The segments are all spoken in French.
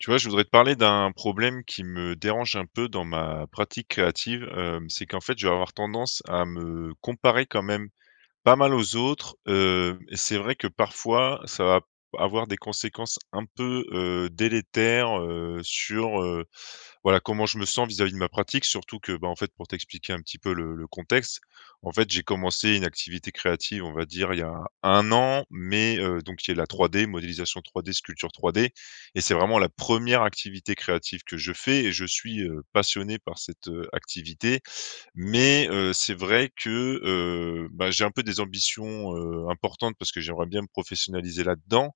Tu vois? Je voudrais te parler d'un problème qui me dérange un peu dans ma pratique créative. Hem, c'est qu'en fait je vais avoir tendance à me comparer quand même pas mal aux autres. Heu, et c'est vrai que parfois, ça va p avoir des conséquences un peu, heu, délétères, heu, sur, heu, voilà comment je me sens vis-à-vis de ma pratique. Surtout que, bah, en fait pour t'expliquer un petit peu le le contexte, en fait j'ai commencé une activité créative, on va dire, il y a 1 an mais, heu, donc qui est la 3D, modélisation 3D, sculpture 3D, et c'est vraiment la 1re activité créative que je fais, et je suis, heu, passionné par cette, heu, activité, mais, heu, c'est vrai que, heu, bah, j'ai un peu des ambitions, heu, importantes parce que j'aimerais bien me professionnaliser là-dedans,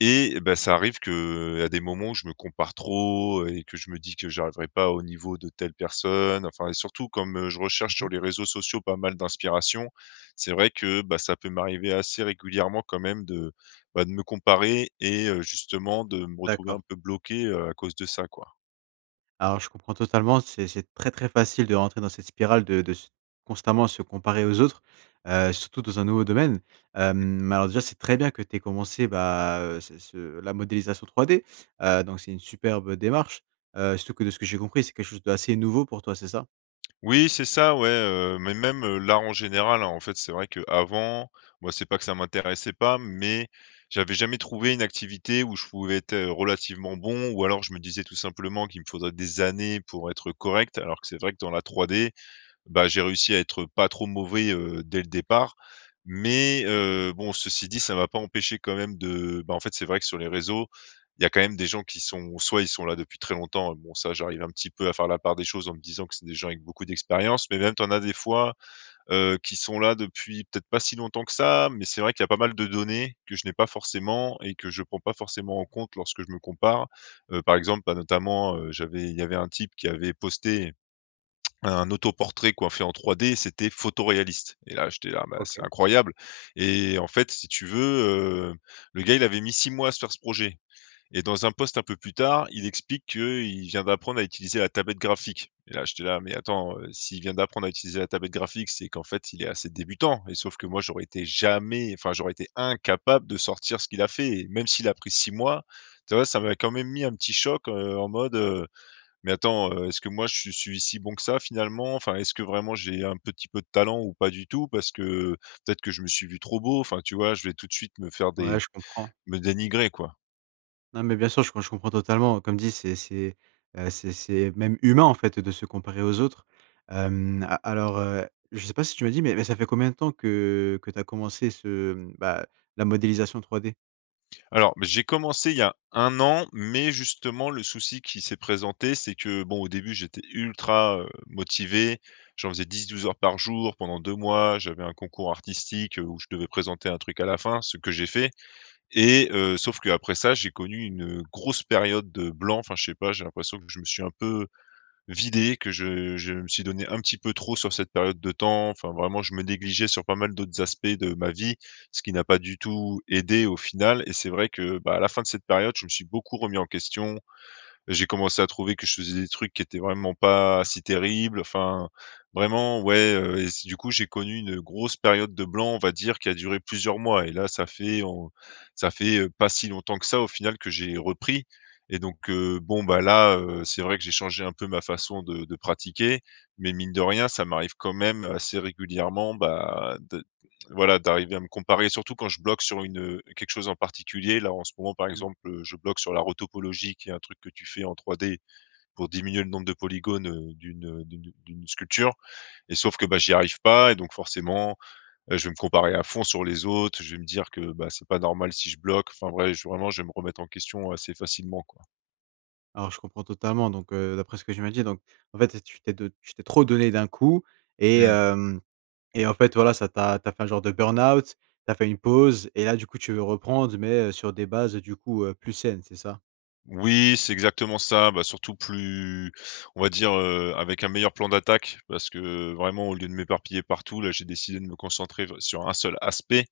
et, bah, ça arrive qu’à des moments, je me compare trop et que je me dis que j’arriverai pas au niveau de telle personne. Enfin, et surtout comme, heu, je Mmh recherche sur mh. les réseaux sociaux pas mal d'inspiration, c'est vrai que, bah, ça peut m'arriver assez régulièrement quand même de, bah, de me comparer et heu, justement, de me retrouver D'accord. un peu bloqué, heu, à cause de ça, quoi. Alors, je comprends totalement. C'est c’est très très facile de rentrer dans cette spirale, de de s constamment se comparer aux autres, heu, surtout dans un nouveau domaine. Hem, Mmh. mais alors, déjà, c’est très bien que tu aies commencé, bah, heu, ce ce la modélisation 3D. Heu, donc c'est une superbe démarche. Heu, surtout que, de ce que j'ai compris, c'est quelque chose d'assez nouveau pour toi, c'est ça? Oui, c'est ça, ouais, heu, mais même, heu, là en général, hein. En fait, c'est vrai qu'avant, moi, c'est pas que ça m'intéressait pas, mais j'avais jamais trouvé une activité où je pouvais êtes, heu, relativement bon, ou alors, je me disais tout simplement qu'il me faudrait des années pour être correct. Alors que c'est vrai que dans la 3D, bah, j'ai réussi à être pas trop mauvais, heu, dès le départ, mais, euh, bon, ceci dit, ça m'a pas empêché quand même de, bah, en fait, c'est vrai que sur les réseaux il y a quand même des gens qui sont ou soit ils sont là depuis très longtemps, et bon, ça, j'arrive un petit peu à faire la part des choses en me disant que c'est des gens avec beaucoup d'expérience, mais même, tu en as des fois, heu, qui sont là depuis peut-être pas si longtemps que ça, mais c'est vrai qu'il y a pas mal de données que je n'ai pas forcément, et que je prends pas forcément en compte lorsque je me compare. Heu, par exemple, bah, notamment, heu, j'avais il y avait un type qui avait posté un autoportrait quoi, fait en 3D, c'était photoréaliste, et là, j'étais là: «Bah, c'est OK. incroyable!», et en fait, si tu veux, heu, le gars, il avait mis 6 mois à se faire ce projet, et dans un post un peu plus tard, il explique qu'il vient d'apprendre à utiliser la tablette graphique. Là, j'étais là: «Mais attends, heu, s'il vient d'apprendre à utiliser la tablette graphique, c'est qu'en fait, il est assez débutant», et sauf que moi, j'aurais été jamais enfin j'aurais été incapable de sortir ce qu'il a fait! Et même s'il a pris 6 mois tu vois? Ça m'a quand même mis un petit choc, heu, en mode, heu: «mais attends, heu, est-ce que moi, je suis si bon que ça finalement? Enfin, est-ce que vraiment j'ai un petit peu de talent ou pas du tout? Parce que peut-être que je me suis vu trop beau?» Enfin, tu vois? Je vais tout de suite me faire Ouais, des je comprends. me dénigrer quoi. Non, mais bien sûr, je com je comprends totalement. Comme dit, c'est c'est, heu, c'est c’est même humain, en fait, de se comparer aux autres. Hem, a alors, heu, je sais pas si tu me l’as dit, mais mais ça fait combien de temps que que tu as commencé ce mmh, bah, la modélisation 3D? Alors, bah, j'ai commencé il y a 1 an, mais justement le souci qui s'est présenté, c'est que, bon, au début j'étais ultra, heu, motivé, j'en faisais 10-12 heures par jour pendant 2 mois. J'avais un concours artistique, heu, où je devais présenter un truc à la fin, ce que j'ai fait, et, heu, sauf qu'après ça, j'ai connu une grosse période de blanc. Enfin, je sais pas, j'ai l'impression que je me suis un peu vidé, que je je me suis donné un petit peu trop sur cette période de temps, enfin vraiment, je me négligeais sur pas mal d'autres aspects de ma vie, ce qui n'a pas du tout aidé au final, et c'est vrai que, bah, à la fin de cette période, je me suis beaucoup remis en question. J’ai commencé à trouver que je faisais des trucs qui étaient vraiment pas si terribles. Enfin, vraiment ouais, heu, et s du coup, j'ai connu une grosse période de blanc, on va dire, qui a duré plusieurs mois, et là ça fait en ça fait, heu, pas si longtemps que ça au final que j'ai repris et donc, heu, bon, bah, là, heu, c'est vrai que j'ai changé un peu ma façon de de pratiquer, mais mine de rien ça m'arrive quand même assez régulièrement, bah, d t voilà d'arriver à me comparer, surtout quand je bloque sur une, heu, quelque chose en particulier. Là en ce moment par Mmh. exemple, heu, je bloque sur la retopologie, qui est un truc que tu fais en 3D pour diminuer le nombre de polygones, heu, d'une, heu, d'une d’une sculpture, et sauf que, bah, j'y arrive pas et donc forcément, heu, je vais me comparer à fond sur les autres. Je vais me dire que, bah, c’est pas normal si je bloque, enfin ouais, j vraiment je vais me remettre en question assez facilement, quoi. Alors, je comprends totalement, donc, heu, d'après ce que tu m’as dit, donc, en fait, tu t'es de tu t'es trop donné d'un coup, et Mmh. hem, et en fait, voilà, ça t'a tu as fait un genre de burn out. Tu as fait une pause et là, du coup, tu veux reprendre, mais sur des bases, du coup, heu, plus saines. C'est ça? Oui, c'est exactement ça. Bah, surtout plus on va dire, heu, avec un meilleur plan d'attaque parce que vraiment, au lieu de m'éparpiller partout, là, j'ai décidé de me concentrer vr sur un seul aspect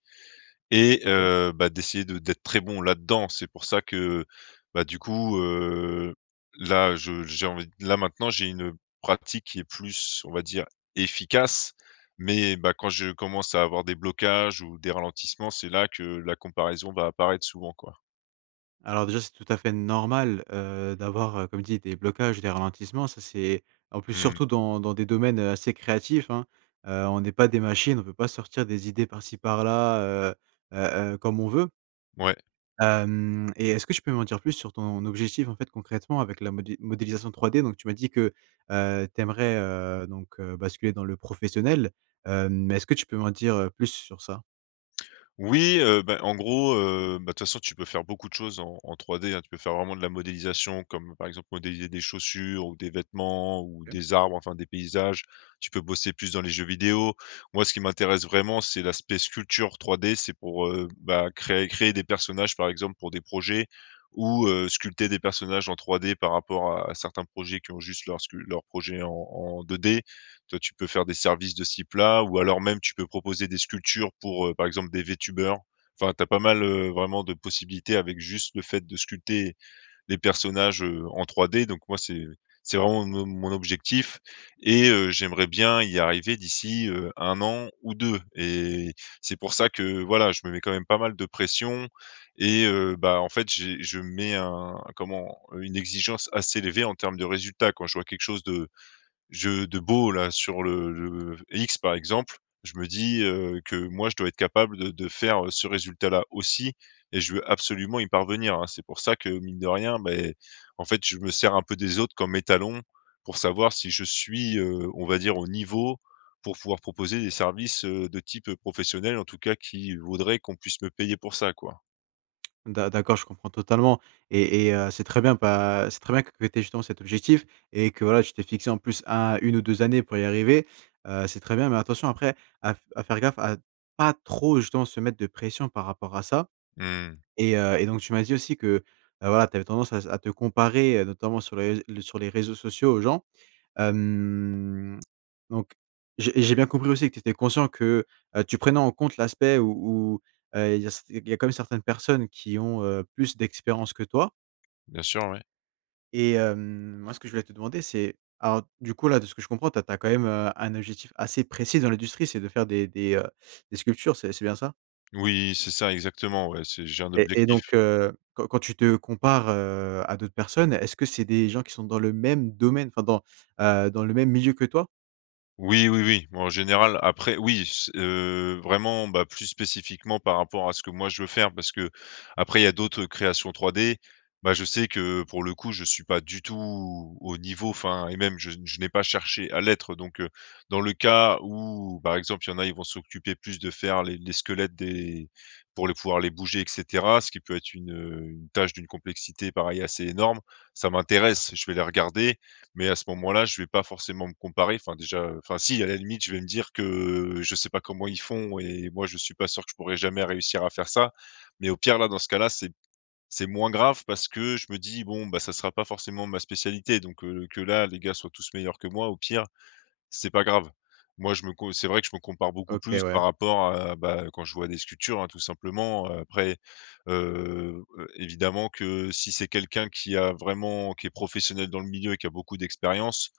et OK. heu, bah, d'essayer de d'être très bon là-dedans. C'est pour ça que, bah, du coup, heu, là, je j'ai envie, là, maintenant j'ai une pratique qui est plus, on va dire, efficace, mais, bah, quand je commence à avoir des blocages ou des ralentissements, c'est là que la comparaison va apparaître souvent, quoi. Alors, déjà, c'est tout à fait normal, heu, d'avoir, heu, comme je dis, des blocages, des ralentissements, ça c'est en plus, Mmh. surtout dans dans des domaines, heu, assez créatifs, hein? Heu, on est pas des machines. On peut pas sortir des idées par-ci par-là, heu, heu, heu, comme on veut. Ouais. Hem et est-ce que tu peux m'en dire plus sur ton objectif, en fait, concrètement, avec la modé modélisation 3D? Donc, tu m'as dit que, heu, tu aimerais, heu, donc, heu, basculer dans le professionnel. Heu, mais est-ce que tu peux m'en dire plus sur ça? Oui, heu, bah, en gros, heu, bah, de toute façon, tu peux faire beaucoup de choses en en 3D, hein. Tu peux faire vraiment de la modélisation, comme par exemple, modéliser des chaussures ou des vêtements ou OK. des arbres, enfin des paysages, tu peux bosser plus dans les jeux vidéo. Moi, ce qui m'intéresse vraiment, c'est l'aspect sculpture 3D, c'est pour, heu, bah, créer créer des personnages, par exemple, pour des projets ou, heu, sculpter des personnages en 3D par rapport à certains projets qui ont juste leurs scu leur projet en en 2D. Toi, tu peux faire des services de ce type là ou alors même tu peux proposer des sculptures pour, heu, par exemple des Vtubers. Enfin, tu as pas mal, heu, vraiment, de possibilités avec juste, le fait de sculpter les personnages, heu, en 3D. Donc moi, c'est c'est vraiment mon mon objectif et heu, j'aimerais bien y arriver d'ici, heu, 1 an ou 2 et c'est pour ça que, voilà, je me mets quand même pas mal de pression et heu, bah, en fait, j'ai je me mets un, comment, une exigence assez élevée en terme de résultats. Quand je vois quelque chose de je de beau, là, sur le le X, par exemple, je me dis, heu, que moi, je dois être capable de de faire ce résultat-là aussi et je veux absolument y parvenir, hein? C'est pour ça que, mine de rien beh, mais en fait, je me sers un peu des autres comme étalons pour savoir si je suis, heu, on va dire, au niveau pour pouvoir proposer des services, heu, de type, heu, professionnel, en tout cas qui voudraient qu'on puisse me payer pour ça, quoi. D'a d'accord. Je comprends totalement et et heu, c'est très bien, bah, c'est très bien que tu aies, justement, cet objectif et que, voilà, tu t’es fixé en plus à 1 ou 2 années pour y arriver, heu, c'est très bien. Mais attention, après, à f à faire gaffe à pas trop, justement, se mettre de pression par rapport à ça. Mmh. Et heu et donc, tu m'as dit aussi que, bah, voilà, tu avais tendance à à te comparer, heu, notamment sur les rés sur les réseaux sociaux, aux gens. Hem, donc, j'ai j'ai bien compris aussi que tu étais conscient que, heu, tu prenais en compte l'aspect où où, heu, il y a quand même certaines personnes qui ont, heu, plus d'expérience que toi Bien sûr, oui. et, hem, moi, ce que je voulais te demander, c'est alors, du coup, là, de ce que je comprends, tu as quand même un objectif assez précis dans l'industrie, c'est de faire des des, heu, des sculptures, c'est c'est bien ça? Oui, c'est ça, exactement, ouais, c'est j'ai un Et et et objectif. donc, heu, quand quand tu te compares, heu, à d'autres personnes, est-ce que c'est des gens qui sont dans le même domaine, enfin dans, heu, dans le même milieu que toi? Oui, oui, oui, en général. Après, oui, c heu, vraiment, bah, plus spécifiquement par rapport à ce que moi je veux faire, parce que, après, il y a d'autres créations 3D. Bah, je sais que, pour le coup, je suis pas du tout au niveau, enfin, et même je n je n'ai pas cherché à l'être. Donc, heu, dans le cas où, par exemple, il y en a, ils vont s'occuper plus de faire les les squelettes, des pour le pouvoir les bouger et cetera, ce qui peut être une, heu, une tâche d'une complexité, pareil, assez énorme. Ça m'intéresse, je vais les regarder. Mais, à ce moment là, je vais pas forcément me comparer, enfin déjà, enfin si, à la limite, je vais me dire que je sais pas comment ils font et moi, je suis pas sûr que je pourrais jamais réussir à faire ça. Mais, au pire, là, dans ce cas là, c'est c'est moins grave parce que je me dis: «Bon, bah, ça sera pas forcément ma spécialité», donc, heu, que là, les gars soient tous meilleurs que moi, au pire, c'est pas grave. Moi, je me co c'est vrai que je me compare beaucoup OK, plus ouais. par rapport à bah, quand je vois des sculptures, hein, tout simplement, heu. Après, heu, évidemment que si c'est quelqu'un qui a vraiment, qui est professionnel dans le milieu, qui a beaucoup d'expérience,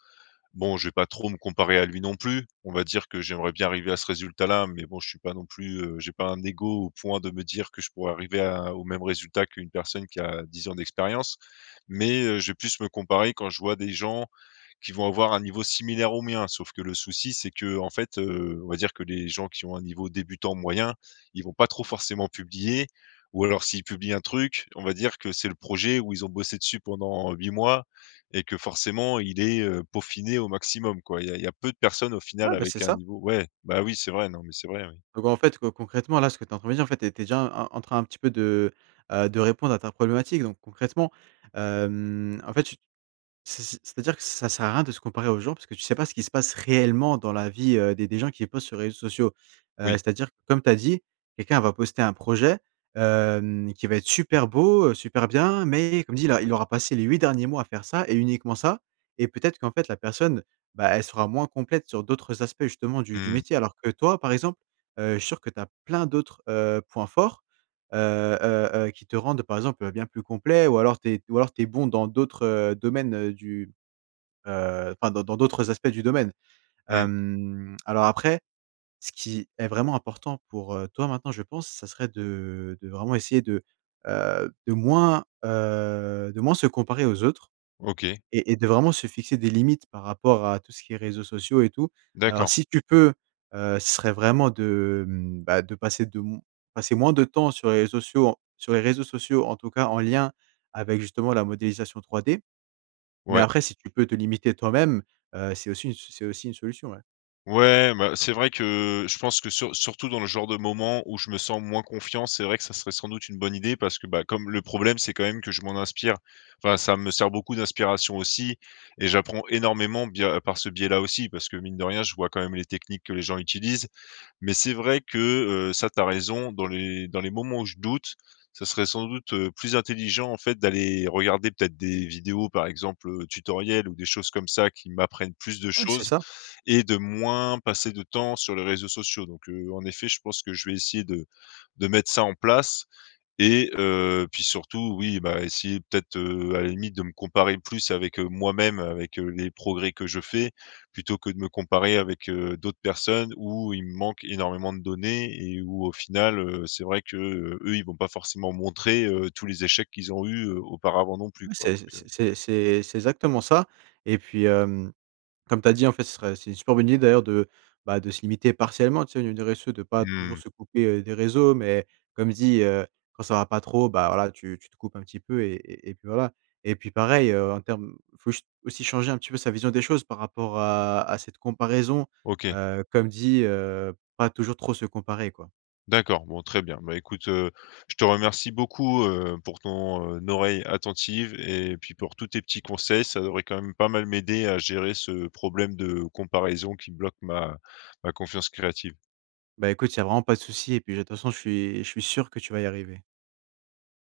bon, je vais pas trop me comparer à lui non plus. On va dire que j'aimerais bien arriver à ce résultat-là, mais bon, je suis pas non plus heu, j'ai pas un ego au point de me dire que je pourrais arriver à au même résultat qu'une personne qui a 10 ans d'expérience. Mais, heu, je vais plus me comparer quand je vois des gens qui vont avoir un niveau similaire au mien. Sauf que le souci, c'est que, en fait, heu, on va dire que les gens qui ont un niveau débutant moyen, ils vont pas trop forcément publier. Ou alors, s'ils publient un truc, on va dire que c'est le projet où ils ont bossé dessus pendant 8 mois et que forcément il est, heu, peaufiné au maximum, quoi. Il y a il y a peu de personnes, au final, Ouais, bah, c'est avec un ça. niveau Ouais, bah, oui c'est vrai, non, mais c'est vrai, oui. Donc, en fait, heu, concrètement, là, ce que tu as en train de dire, en fait, tu es tu es déjà en train, un petit peu, de, heu, de répondre à ta problématique. Donc, concrètement, hem, en fait, tu c'est c'est c'est-à-dire que ça sert à rien de se comparer aux gens parce que tu sais pas ce qui se passe réellement dans la vie, heu, des des gens qui postent sur les réseaux sociaux. Heu, Oui. c'est à dire, comme tu as dit, quelqu'un va poster un projet, hem, qui va être super beau, heu, super bien, mais comme je dis, là, il aura passé les 8 derniers mois à faire ça et uniquement ça. Et peut-être qu'en fait, la personne, bah, elle sera moins complète sur d'autres aspects, justement, du du Mmh. métier. Alors que toi, par exemple, heu, je suis sûr que tu as plein d'autres, heu, points forts, heu, heu, heu, qui te rendent, par exemple, bien plus complet. Ou alors, tu es ou alors tu es bon dans d'autres, heu, domaines, heu, du heu, enfin, dans dans d'autres aspects du domaine. Mmh. Hem, alors, après, ce qui est vraiment important pour, heu, toi maintenant, je pense, ça serait de de vraiment essayer de, heu, de moins, heu, de moins se comparer aux autres, OK. et et de vraiment se fixer des limites, par rapport à tout ce qui est réseaux sociaux, et tout. Alors D'accord. si tu peux, heu, ce serait vraiment de, hem, bah, de passer de m passer moins de temps sur les ré sociaux sur les réseaux sociaux, en tout cas en lien avec, justement, la modélisation 3D. Mais Ouais. après, si tu peux te limiter toi-même, heu, c'est aussi une c'est aussi une solution, ouais. Ouais, bah, c'est vrai que je pense que, sur surtout dans le genre de moment où je me sens moins confiant, c'est vrai que ça serait sans doute une bonne idée, parce que, bah, comme le problème, c'est quand même que je m'en inspire, enfin, ça me sert beaucoup d'inspiration aussi, et j'apprends énormément bia par ce biais-là aussi. Parce que, mine de rien, je vois quand même les techniques que les gens utilisent. Mais c'est vrai que, heu, ça, tu as raison, dans les dans les moments où je doute, ça serait sans doute, heu, plus intelligent, en fait, d'aller regarder peut-être des vidéos, par exemple, heu, tutoriel ou des choses comme ça qui m'apprennent plus de Ouais, c'est choses ça. et de moins passer de temps sur les réseaux sociaux. Donc, heu, en effet, je pense que je vais essayer de-de mettre ça en place et heu, puis surtout, oui, bah, essayer peut-être, heu, à la limite, de me comparer plus avec, heu, moi-même, avec, heu, les progrès que je fais plutôt que de me comparer avec, heu, d'autres personnes où il me manque énormément de données et où, au final, heu, c'est vrai que eux, ils vont pas forcément montrer, heu, tous les échecs qu'ils ont eu auparavant non plus, Oui, quoi, c'est donc, heu c'est c'est c'est exactement ça. Et puis, hem, comme tu as dit, en fait, ce serait c'est une super bonne idée d'ailleurs, de, bah, de se limiter partiellement, tu sais, au niveau des réseaux sociaux, de pas toujours Mmh. se couper des réseaux. Mais comme je dis, heu, quand ça va pas trop, bah, voilà, tu te coupes un petit peu et et et puis, voilà. Et puis, pareil, heu, en terme faut aussi changer un petit peu sa vision des choses par rapport à à cette comparaison. OK. Heu, comme je dis, heu, pas toujours trop se comparer quoi. D'accord, bon, très bien. Bah, écoute, heu, je te remercie beaucoup, heu, pour ton, heu, oreille attentive et puis pour tous tes petits conseils, ça devrait quand même pas mal m'aider à gérer ce problème de comparaison qui bloque ma ma confiance créative. Bah, écoute, il y a vraiment pas de souci et puis, de toute façon, je suis je suis sûr que tu vas y arriver.